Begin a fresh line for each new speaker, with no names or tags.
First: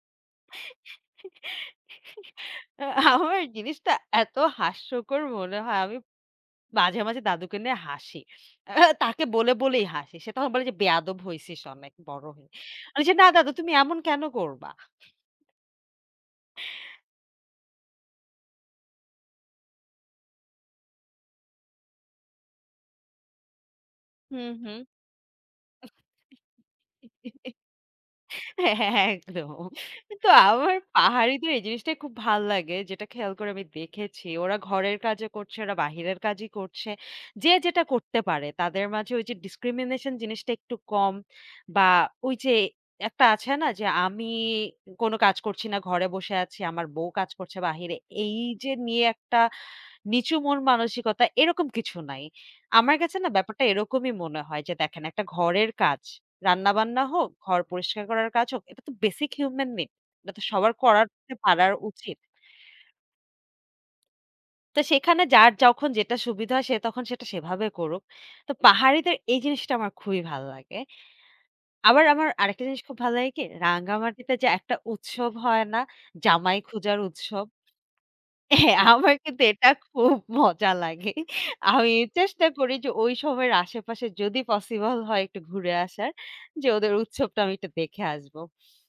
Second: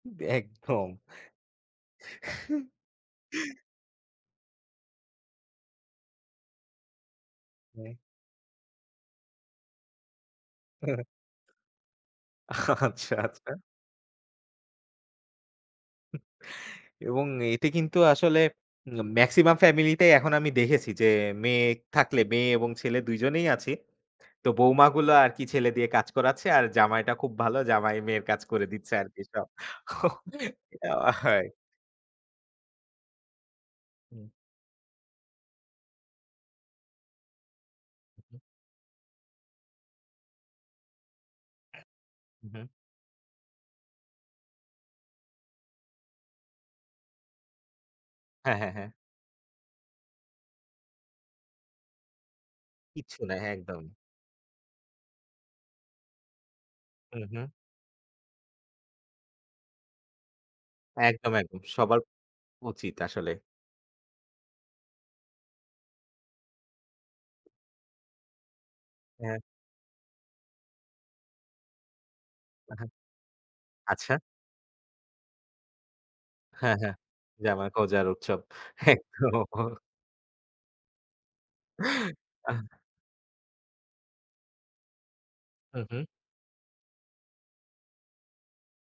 বে একদম।
আ আমার জিনিসটা এত হাস্যকর মনে হয় আমি মাঝে, মাঝে, দাদুকে নিয়ে
হুম।
হাসি। আ তাকে বলে, বলেই হাসি। সে তখন বলে যে, "বেয়াদব হইছিস অনেক বড় হয়ে।" আমি যে,
আচ্ছা,
"না দাদু
আচ্ছা
তুমি এমন কেনো করবা?"
উ এবং এতে কিন্তু আসলে আ মেক্সিমাম ফ্যামিলিতেই এখন আমি দেখেছি যে মেয়ে থাকলে মেয়ে এবং ছেলে ২ জনেই আছি। তো
হুম, হুম।
বউমাগুলা আরকি ছেলে দিয়ে কাজ করাচ্ছে আর জামাইটা খুব ভালো। জামাই মেয়ের কাজ করে দিচ্ছে আরকি সব।
একদম। কিন্তু আমার
অ হায়
পাহাড়িদের এই জিনিসটাই খুব ভাল লাগে, যেটা খেয়াল করে আমি দেখেছি।
হুম।
ওরা ঘরের কাজও করছে ওরা বাহিরের কাজই করছে। যে যেটা করতে
হু, হুম।
পারে তাদের মাঝে ওই যে ডিসক্রিমিনেশন জিনিসটা একটু কম। বা
হু,
ওইযে
হুম।
একটা আছে না যে আমি কোনো কাজ করছি না, ঘরে বসে আছি। আমার বউ কাজ করছে বাহিরে। এই
হ্যাঁ,
যে
হ্যাঁ, হ্যাঁ।
নিয়ে একটা নিচু মন-মানসিকতা এরকম কিছু নাই। আমার কাছে
কিচ্ছু
না
না।
ব্যাপারটা
একদম।
এরকমই মনে হয় যে, দেখেন একটা ঘরের কাজ। রান্না-বান্না
হুম,
হোক,
হুম।
ঘর পরিষ্কার করার কাজ হোক এটা তো basic human make এটা তো সবার করাত
একদম,
তে
একদম।
পারার
সবার
উচিত।
উচিত আসলে।
তো সেখানে যার যখন যেটা সুবিধা হয় সে তখন সেটা সেভাবে করুক। তো পাহাড়িদের এই
হ্যাঁ।
জিনিসটা আমার খুবই ভালো লাগে। আবার আমার আরেকটা জিনিস
আহা
খুব ভালো লাগে কি,
আচ্ছা।
রাঙ্গামাটিতে যে একটা উৎসব হয় না জামাই
হ্যাঁ, হ্যাঁ।
খোঁজার উৎসব?
জামাই খোঁজার উৎসব।
হ্যাঁ। আমার কিন্তু এটা
একদম।
খুব মজা লাগে আমি চেষ্টা
আহ!
করি যে ঐ সময়ের আশেপাশে যদি পসিবল হয় একটু ঘুরে
হুম, হুম।
আসার যে ওদের উৎসবটা আমি একটু দেখে আসবো।